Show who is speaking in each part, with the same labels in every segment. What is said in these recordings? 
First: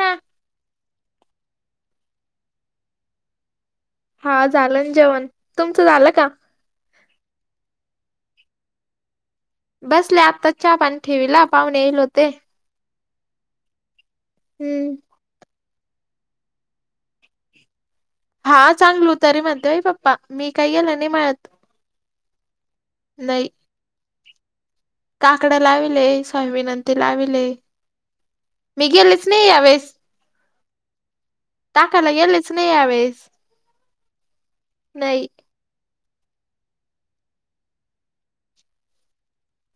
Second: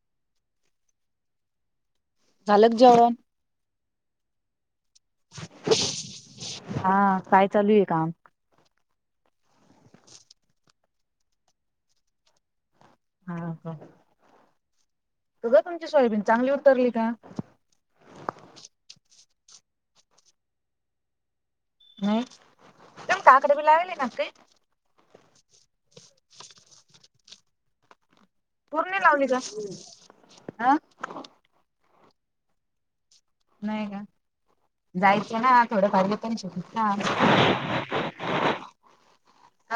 Speaker 1: ना
Speaker 2: झालं क जेवण
Speaker 1: हा झालं ना जेवण तुमचं झालं का
Speaker 2: हा काय चालू आहे काम?
Speaker 1: बसले आता चहा पाणी ठेवीला पाहुणे येईल होते
Speaker 2: हा ह
Speaker 1: हम्म
Speaker 2: तुमची सॉयबीन चांगली उत्तरली का
Speaker 1: हा चांगलू तरी म्हणते बा पप्पा मी काही गेलं नाही म्हळत
Speaker 2: हम् तम काकडे बी लावेले नाक
Speaker 1: काकडं लाविले स्वयविनंती लाविले मी गेलेच नाही यावेळेस
Speaker 2: आं
Speaker 1: आकायला गेलेच नाही आहेस
Speaker 2: नाही का? जायचं ना थोडं भरलं पण शिक ना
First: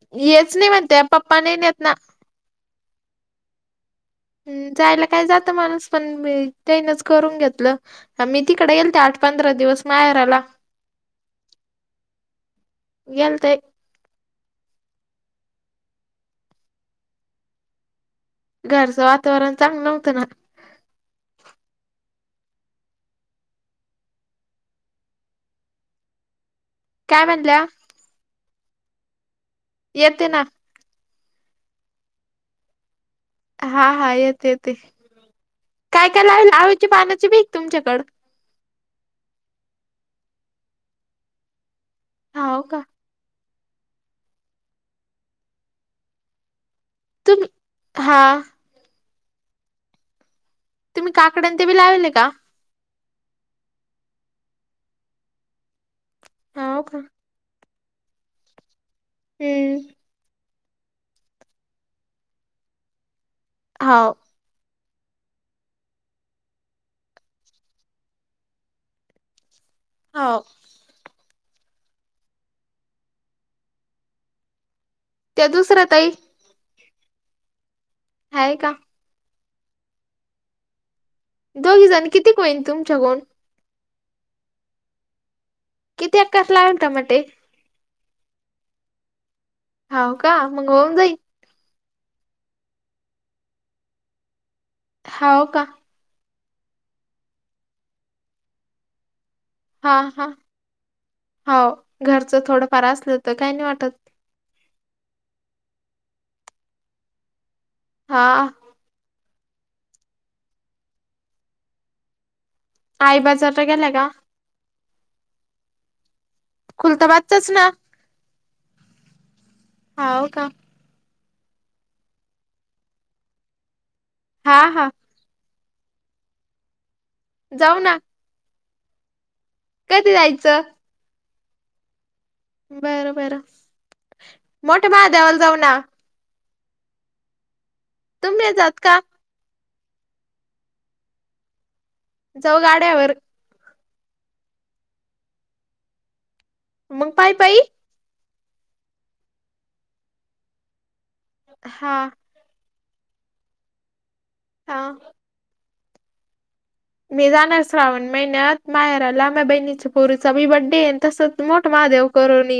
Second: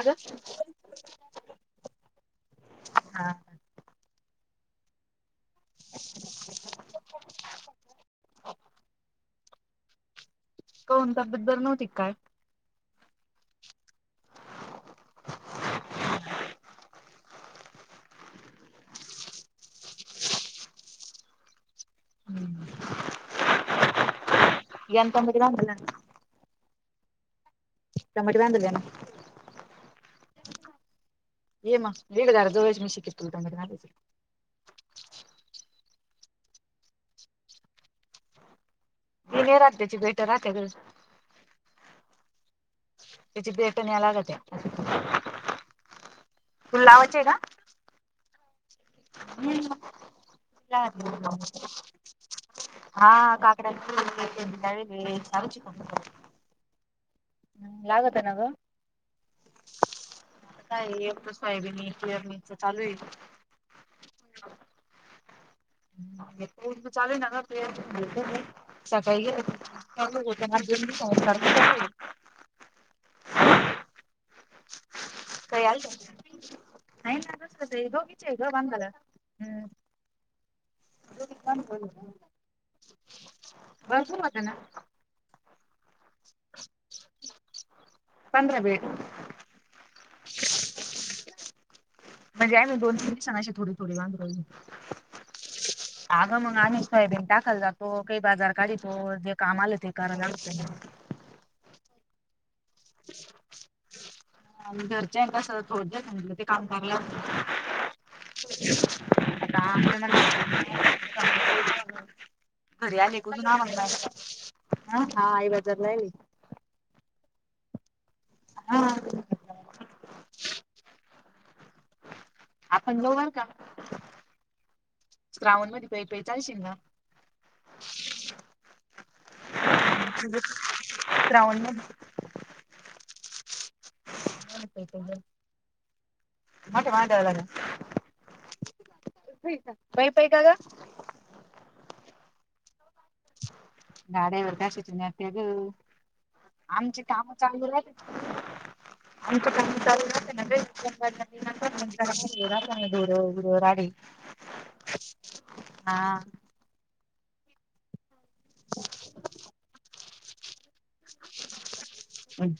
Speaker 2: अगं
Speaker 1: येच नाही म्हणत पप्पा नाही नेत ना
Speaker 2: हा ह
Speaker 1: ह् जायला काय जात माणस पण करून घेतलं मी तिकडे गेल आठ पंधरा दिवस माहेर आला
Speaker 2: कोणताबद्दल नव्हती काय
Speaker 1: याल ते घरचं वातावरण चांग नव्हतं ना
Speaker 2: हम् एंतंद दिलाला
Speaker 1: काय बनल्या
Speaker 2: चमुळेट वन ना
Speaker 1: येत ना
Speaker 2: ये म हेगा अर्ध वश म शिक.
Speaker 1: हा हा येते येते. काय काय लावल आवचे पानाची बीक तुमच्याकड.
Speaker 2: दि नाही रात्याची बेट रात ग.
Speaker 1: हाव का
Speaker 2: विचिथट न यालगते. तुला लावाचे आहे का?
Speaker 1: तुम्ही हा
Speaker 2: हम्म
Speaker 1: तुम्ही काकड्या न ते बी लावले का?
Speaker 2: हा काकड्याे सार [unintelligible] चिक
Speaker 1: हाव का
Speaker 2: ह लागत नाग.
Speaker 1: हम्म
Speaker 2: नाही एच फय बीरीच चालू आहे.
Speaker 1: हो
Speaker 2: [inaudible] चालेल न ग प्रिया सकाळी गेले तर.
Speaker 1: हाव
Speaker 2: [unintelligible] संस्कार
Speaker 1: त्या दुसऱ्या ताई.
Speaker 2: नत गो विचय गो
Speaker 1: हाय का
Speaker 2: बंगला हम्म भरपूर
Speaker 1: दोघी जण किती कोईन तुमच्या कोण.
Speaker 2: बसू होत ना.
Speaker 1: किती अकास लावेल टमाटे.
Speaker 2: पधंरा बेड.
Speaker 1: हाव का मग होऊन जाई.
Speaker 2: म्हणजे आहे मी दोन तीन दिवसांनाशी थोडी थोडी वांध.
Speaker 1: हो का
Speaker 2: अगं मग अनेश फयबीन टाकाल जातो काही बाजार काढतो.
Speaker 1: हा हा हो घरच थोडं फार असलं तर काही नाही वाटत.
Speaker 2: आणि घरच्या कस थोड्यालं ते काम चांगला
Speaker 1: हा
Speaker 2: [inaudible] ना [unintelligible] घरी
Speaker 1: आई
Speaker 2: आले कु ना
Speaker 1: बाजारला
Speaker 2: म्हगणार
Speaker 1: गेला का
Speaker 2: हा आई बाजारला आली.
Speaker 1: खुलतबाजतच ना?
Speaker 2: हा
Speaker 1: हा का
Speaker 2: आपण लोवरल का
Speaker 1: हा हां
Speaker 2: श्रावण मध्ये पाई पाई चालशील ना?
Speaker 1: जाऊ ना. कधी जायचं?
Speaker 2: श्रावण.
Speaker 1: बरं बरं
Speaker 2: मध्ये
Speaker 1: मोठ्या महादेवाला जाऊ ना?
Speaker 2: मोठ्या महादेवाला ना.
Speaker 1: तुम्ही जात का.
Speaker 2: पायी पायी का ग.
Speaker 1: जाऊ गाड्यावर.
Speaker 2: गाड्यावर कशीच नते ग आमची
Speaker 1: मग
Speaker 2: काम
Speaker 1: पायी पायी
Speaker 2: चालू राहील. आमच्या काम चालू राहते ना
Speaker 1: हा
Speaker 2: [unintelligible] [unintelligible] राडी
Speaker 1: हा
Speaker 2: हा
Speaker 1: मी जाणार श्रावण महिन्यात माहेराला माझ्या बहिणीच्या पोरीचाी बड्डे तसच मोठ.
Speaker 2: दुसणे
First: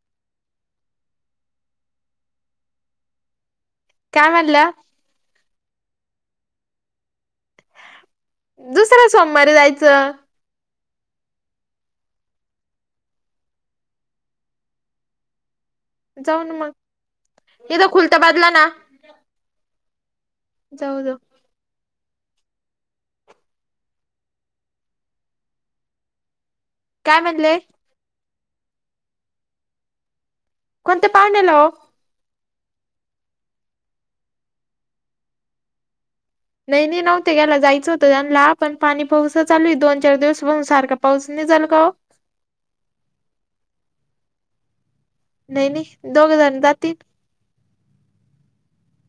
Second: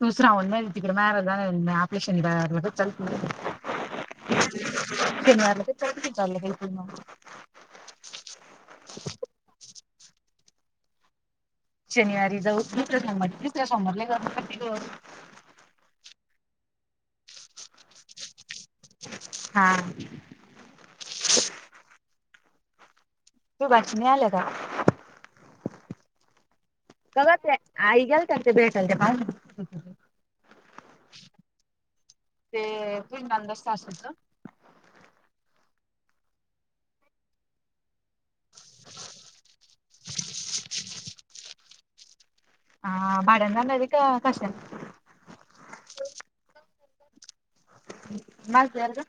Speaker 2: विच कड मजशन तो श्रावण महिन्यात तुझ्या माहेराला जाणार आहे ना.
Speaker 1: काय म्हटलात.
Speaker 2: चची ग बिलकुल ना.
Speaker 1: दुसर सोमवारीे जायचं.
Speaker 2: शनिवारी जाऊ तु स दुसऱ्या समोरला जा ग.
Speaker 1: जाऊन मग इथ खुलत बादला ना.
Speaker 2: हां.
Speaker 1: जाऊ जाऊ.
Speaker 2: तू भाषने आलं का.
Speaker 1: काय
Speaker 2: आई
Speaker 1: म्हणले
Speaker 2: गेल्या होत्या ना त्यांना तिथे भेटायला
Speaker 1: कोणते पाहुणेल हो.
Speaker 2: ते पिंडंद असत असत.
Speaker 1: नाही नाही नव्हते ग्याला जायचं होतं जाला पण पाणी पाऊस चालू आहे दोन चार दिवस म्हसून सारखा पाऊस नाही. चालगव
Speaker 2: हा भाड दध का कशल
Speaker 1: नाही नाही दोघ जण जातील.
Speaker 2: मज या का?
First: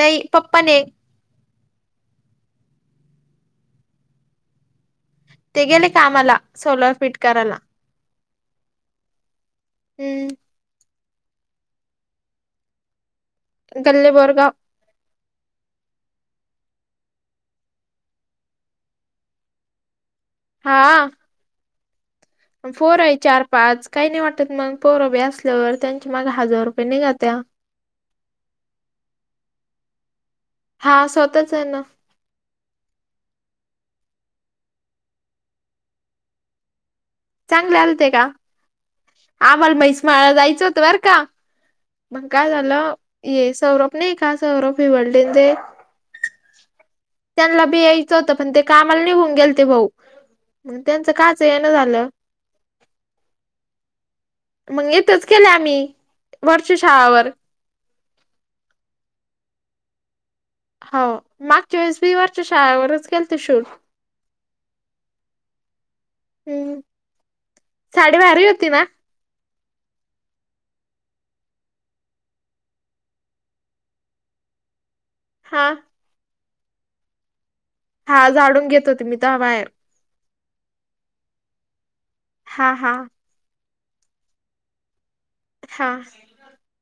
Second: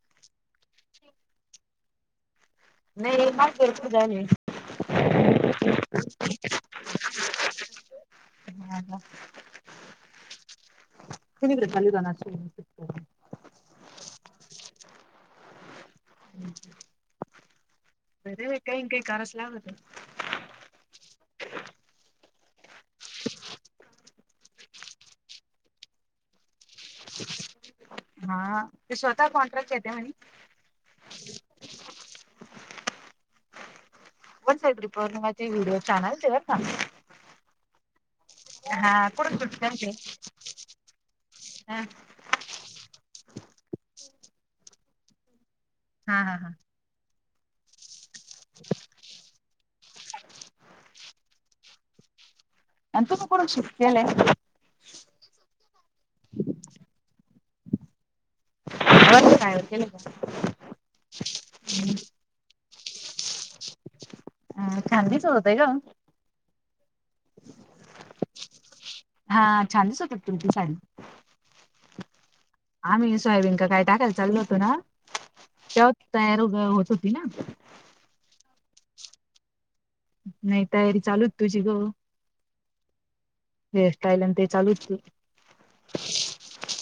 Speaker 1: नाही पप्पाने
Speaker 2: नाही काध
Speaker 1: ते गेले कामाला सोलर फिट कराला.
Speaker 2: ह का?
Speaker 1: हम्म.
Speaker 2: तिवरे लवाान
Speaker 1: गल्लेबोर्गा
Speaker 2: अरे काही काही कारच लावत.
Speaker 1: हा. पोर आहे चार पाच काही नाही वाटत मग पोरभे असल्यावर त्यांचे माग हजार रुपये निघा त्या्या
Speaker 2: हा ते स्वतः कॉन्ट्रॅक्ट येते म्हणे.
Speaker 1: हा स्वतःच आहे ना
Speaker 2: वन साईड रिपोर्टिंग म वि्हडिओ चानलचे ना.
Speaker 1: चांगले आलते का?
Speaker 2: कुठून शूट
Speaker 1: आा मला
Speaker 2: केलते?
Speaker 1: म्हैस माळा जायचं होत बर का
Speaker 2: हा
Speaker 1: मंग काय झालं. ये सौरभ नाही का सौरभ हिवडेचे
Speaker 2: हा हा हा.
Speaker 1: त्यांना बी यायचं होतं पण ते कामाला निघून गेल. ते भाऊ त्यांचं काच आहे ना झालं.
Speaker 2: आणि तुम्ही कुठून शिकलेले आहेत.
Speaker 1: च केले आम्ही वरषु शाळावर
Speaker 2: अ काय केले का?
Speaker 1: हो मागच्याोळीसवी वर्च्या शाळेवरच गेल ते शूट
Speaker 2: अ खांदी स होते का?
Speaker 1: हम्म साडी भारी होती ना.
Speaker 2: छानचकत तुमची साडी आम्ही सोयाबीन का काय टाकायला चालो होतो ना
Speaker 1: हा
Speaker 2: तेवत र होत होती ना.
Speaker 1: हा जाडून घेत होते मी तर हवा आहे.
Speaker 2: नाही तयारी चालूच तुझी ग.
Speaker 1: हा हा.
Speaker 2: हेअरस्टाईल आणि ते चालूच.
Speaker 1: हा.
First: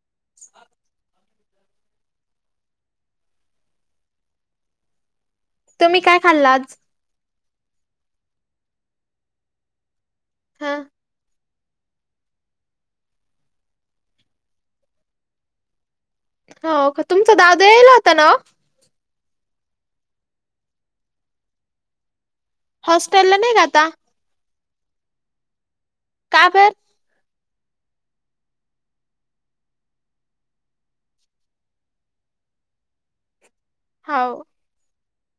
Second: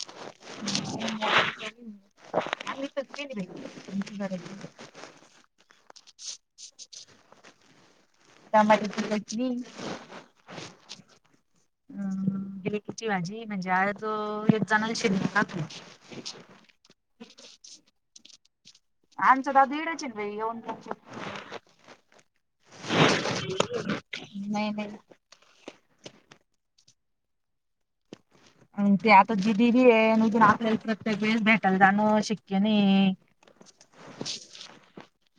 Speaker 2: हम्. [unintelligible]
Speaker 1: तुम्ही काय खाल्ला आज?
Speaker 2: टमाटरची चटनी.
Speaker 1: हा.
Speaker 2: हा गिलकीची भाजी म्हणजे आज त एक जण शे टाकली.
Speaker 1: हो का तुमचा दादा यायला होता ना.
Speaker 2: आमचा दादू इडेचे आहे येऊन जाऊन.
Speaker 1: हॉस्टेल ला नाही आता.
Speaker 2: ह [unintelligible]
Speaker 1: का बर.
Speaker 2: [unintelligible] आणि ते आता जी दिदी आहे जून आपल्याला प्रत्येक वेळेस भेटायला जाणं शिक्य नाही.
Speaker 1: हाव.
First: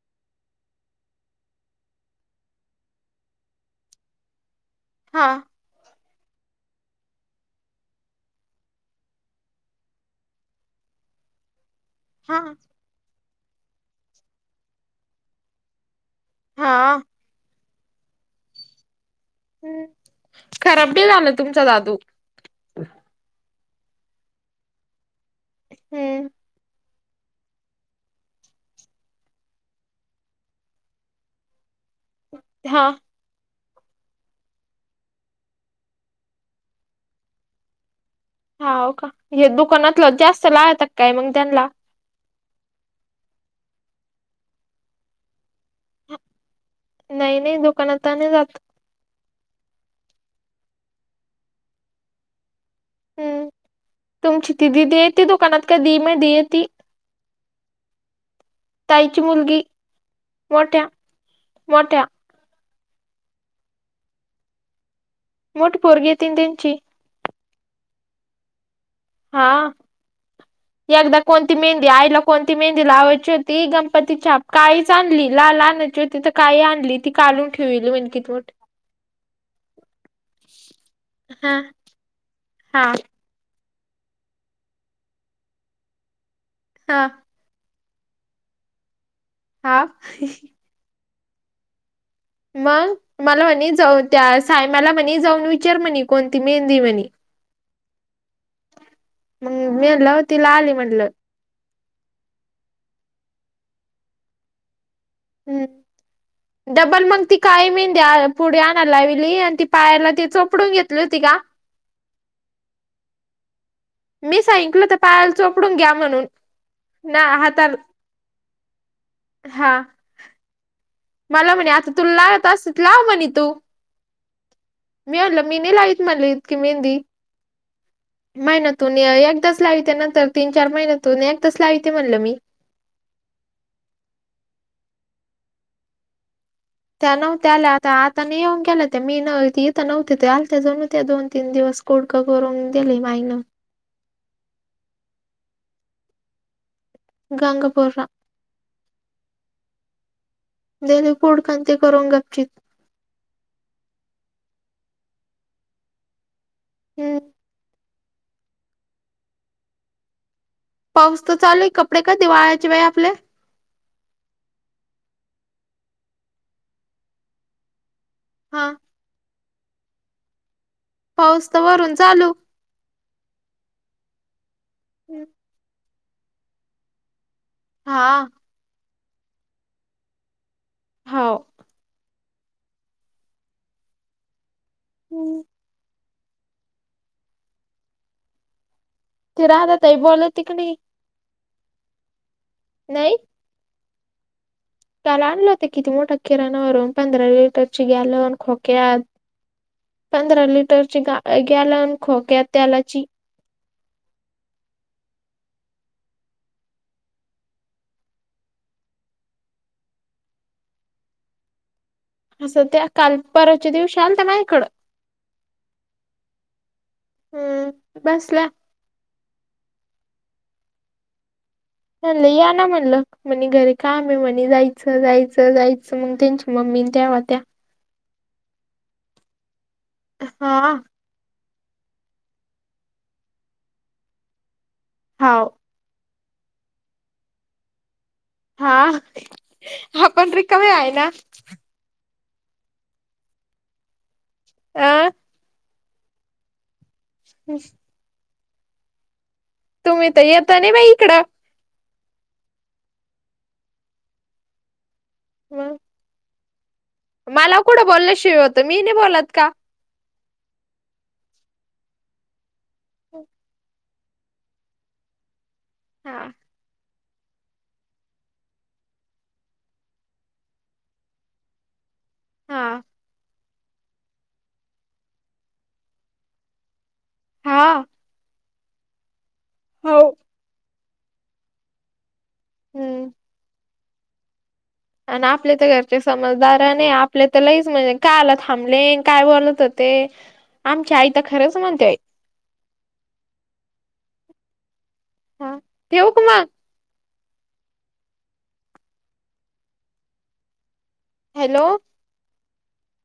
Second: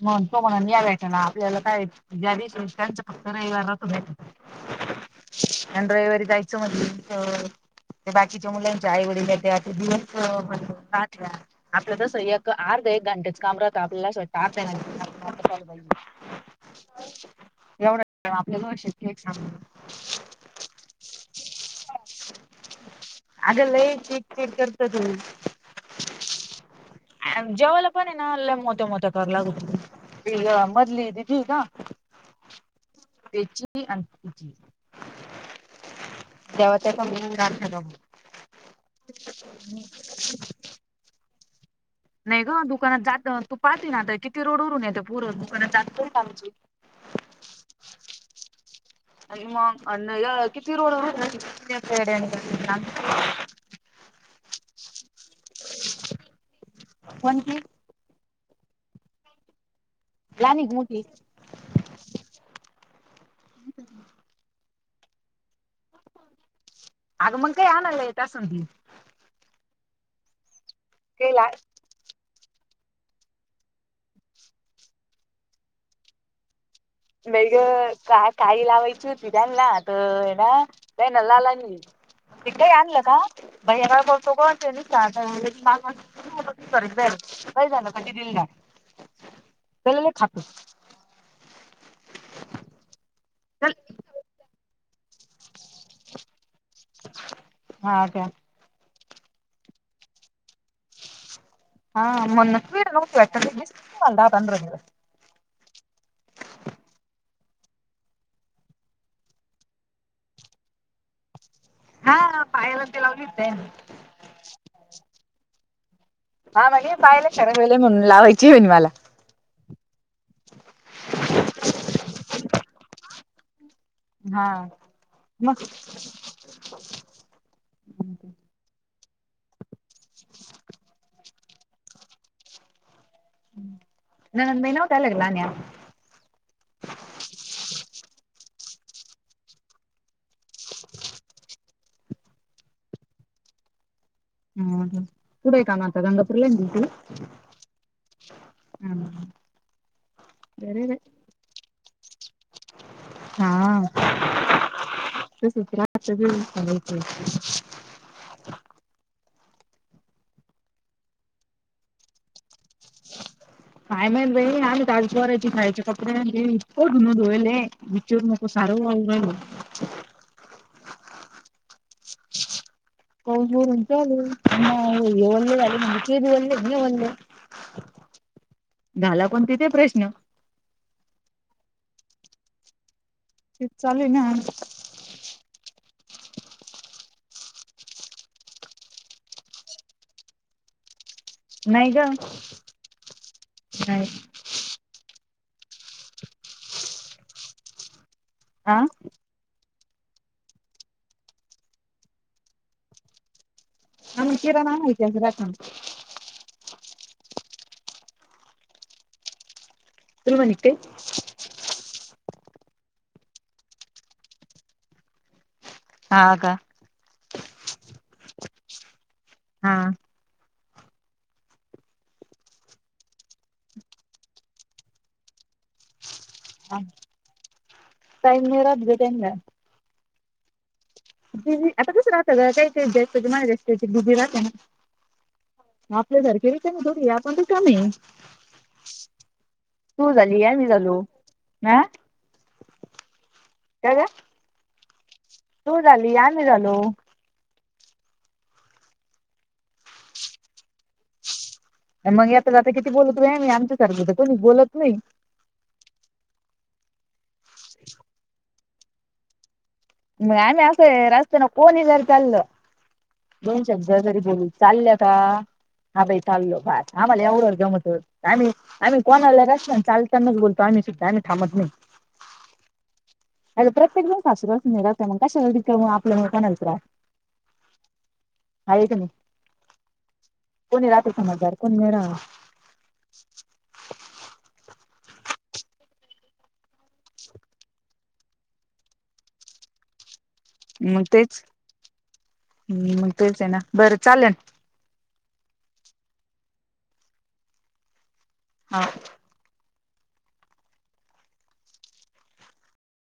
Speaker 2: मण तो म्हणन या भेटे ना आपल्याला काय ज्या दिवसी त्यांच फक्त रविवारच
Speaker 1: हा
Speaker 2: भेट एडे वारी जायच म्हटल की. ते बाकीच्या मुलांच्या आईवडला त्या दिवस. आपलं तसं
Speaker 1: हा
Speaker 2: एक अर्ध एक घंट्याच काम राहतं आपल्याला असं आता आहे.
Speaker 1: हा
Speaker 2: एवढंच आपल्या गोषीत
Speaker 1: हम्म खराब बी झालं तुमचा दादू.
Speaker 2: आग लय चिड चिड करते ते.
Speaker 1: हम्म
Speaker 2: जेवाला पण आहे ना मोठ्या मोठ्या क लाग. ते मधली दिदि आहे ना.
Speaker 1: हा.
Speaker 2: त तेव्हा त्याचा मिळून हो.
Speaker 1: हा का हे दुकानातलं जास्त लाहतात काय मग त्यांना.
Speaker 2: नाही ग दुकानात जात तू पाहते ना आता किती रोड उरून येतो पुर
Speaker 1: नाही नाही दुकानात नाही जात.
Speaker 2: आणि मग अ किती रोड [unintelligible]
Speaker 1: हम्म तुमची दिदी देत दुकानात काधी मदि येती
Speaker 2: कोणती
Speaker 1: ताईची मुलगी.
Speaker 2: लहानी की
Speaker 1: मोठ्या
Speaker 2: मोठी
Speaker 1: मोठ्या.
Speaker 2: ह
Speaker 1: मोठी पोरगी येतीन त्यांनची.
Speaker 2: अग मग काय आणायला येत असल ती.
Speaker 1: हा एकदा
Speaker 2: केला
Speaker 1: कोणती मेहंदी आईला कोणती. ती मेहंदी लावाची होती गणपती छाप काळीच आणली लाल आणायची होती तर काळी आण.
Speaker 2: नाही ग का काळी लावायची होती त्यांना तर ना त्याना लाल
Speaker 1: हा
Speaker 2: आनली. ते काय
Speaker 1: हा
Speaker 2: आणलं का. बाै या बोलतो को त्या दिवशी [unintelligible] माग कर
Speaker 1: हा
Speaker 2: जा का झालं दिदीला
Speaker 1: हा मग मला म्ह
Speaker 2: चल
Speaker 1: जा त्या सा मला म्हणे जाऊन विचार म्हणे कोणती मेहंदीये म्हणे.
Speaker 2: हा का.
Speaker 1: मंग मी म्हटलं ती लाल ये म्हटलं.
Speaker 2: हा म्हणूनच ती दिसली नाही दहा, पंधरा दिवस.
Speaker 1: हम्म. डबल मग ती काळी मेंहदी पुढे आणायला लाविली आणि ती पायाला ती चोपडून घेतली होती. का
Speaker 2: हा पायाला ते लावली होती त्यानी.
Speaker 1: मी सांगितलं ते पायाला चोपडून घ्या म्हणून.
Speaker 2: हा म्हणे
Speaker 1: ना
Speaker 2: पायाला शरम
Speaker 1: हाताला
Speaker 2: यायले म्हणून लावायची होईना मला
Speaker 1: हा मला म्हणे आता तुला लावयला येत असती तर लाव म्हणे तू
Speaker 2: हा
Speaker 1: मी म्हणलं मी
Speaker 2: मग
Speaker 1: नाही लावित म्हणलं इतकी मेहंदी म्हणे तूल एकदाच लाविते नंतर तीन चार महिन्यातून एकदाच लावीते म्हणलं मी
Speaker 2: हम् ननंद बाई नव्हत्या आल्या का लावून घ्यायला
Speaker 1: त्या नव्हत्या आल्या आता आता नाही येऊन गेल्या त्या मी नव्हती इथं नव्हती तेव्हा आलत्या जणू त्या दोन तीन दिवस कुडकं करून दिली माईनं
Speaker 2: हं हं कुठंय काम आता गंगापूरला आहे ना ड्यूटीवर
Speaker 1: गंगापूरला
Speaker 2: बरोबर
Speaker 1: गेली फूडका अन् ते करून गच्चीत हम्म.
Speaker 2: च
Speaker 1: पाऊस तर चालूय कपडे कधी वाळायचे बाई आपले
Speaker 2: काय माहीत बाई आम्ही तर पोरांची ह्यांची कपडे आणि ते इतकं धुन धुवायले चिरु नको
Speaker 1: हा
Speaker 2: सारं वाहू राहिले
Speaker 1: पाऊस तर वरून चालू
Speaker 2: पाऊस वरून चालू हे वल्ले झाले म्हणले ते बी वल्ले झाले म्हणले
Speaker 1: हा
Speaker 2: घाला पण तिथे प्रश्न
Speaker 1: हौ
Speaker 2: तेच चालूये ना आमचं
Speaker 1: ती राधा ताई बोलली तिकडी
Speaker 2: नाही गं नाही
Speaker 1: त्याला आणलं होतं किती मोठ्या किराणावरून पंधरा लिटरची गॅलन
Speaker 2: आ?
Speaker 1: खोक्यात पंधरा लिटरची गा गॅलन खोक्या‌ तेलाची
Speaker 2: आम्हाला किराना आणायची आज रातून तुला म्हणे का काही
Speaker 1: असं त्या काल परवाच्या दिवशी आलता ना इकडं
Speaker 2: हां का
Speaker 1: हम्म बसला
Speaker 2: हां
Speaker 1: म्हणलं या ना म्हणलं म्हणे घरी काम आहे म्हणे जायचं जायचं जायचं मग त्यांच्या
Speaker 2: हा टाईम नाही राहत गं त्यांना
Speaker 1: हां
Speaker 2: बिझी आता कस राहत गं काही काही गॅसचं जे माजये त्यांचं बीझी राहते ना
Speaker 1: हाव
Speaker 2: आपल्या सारखे रिकामे थोडीये आपण रीकामे आहे
Speaker 1: हा
Speaker 2: तू
Speaker 1: आपण
Speaker 2: झाली या मी
Speaker 1: रिकामे आहे
Speaker 2: झालो
Speaker 1: ना
Speaker 2: हा का गं
Speaker 1: अह
Speaker 2: तू झाली आम्ही झालो
Speaker 1: हम् तुम्ही तर येता नाही बाई इकडं
Speaker 2: मग येता जाता किती बोलत मी आमच्या सारखं तर कोणी बोलत नाही
Speaker 1: हम मला कुडं बोलण्याशिवाय होतं मी नाही बोलत का
Speaker 2: मग आम्ही असं रस्त्यान कोणी जर चाललं दोन शब्द जरी बोलू चालल्या का हा बाई चाललो फार आम्हाला एवढ्यावर जमत आम्ही आम्ही कोणाला अस चालतानाच बोलतो आम्ही सुद्धा आम्ही थांबत नाही.
Speaker 1: हा.
Speaker 2: अणि प्रत्येक सासुरवासिन राहते मग कशाला रिकामं आपल्या मुळे कोणाला त्रास.
Speaker 1: हा.
Speaker 2: हाय की नाय.
Speaker 1: हो.
Speaker 2: कोणी राहत समजदार कोणी नाही राहत.
Speaker 1: हम्म.
Speaker 2: [unintelligible]
Speaker 1: आणि आपले तर घरचे समजदारने आपल्या तर लईच म्हणजे काह्याला थांबले काय बोलत होत ते ते.
Speaker 2: मग तेच हम्म मग तेच हे ना बरं चालेल
Speaker 1: हा ठेऊ का मग.
Speaker 2: हा.
Speaker 1: हॅलो.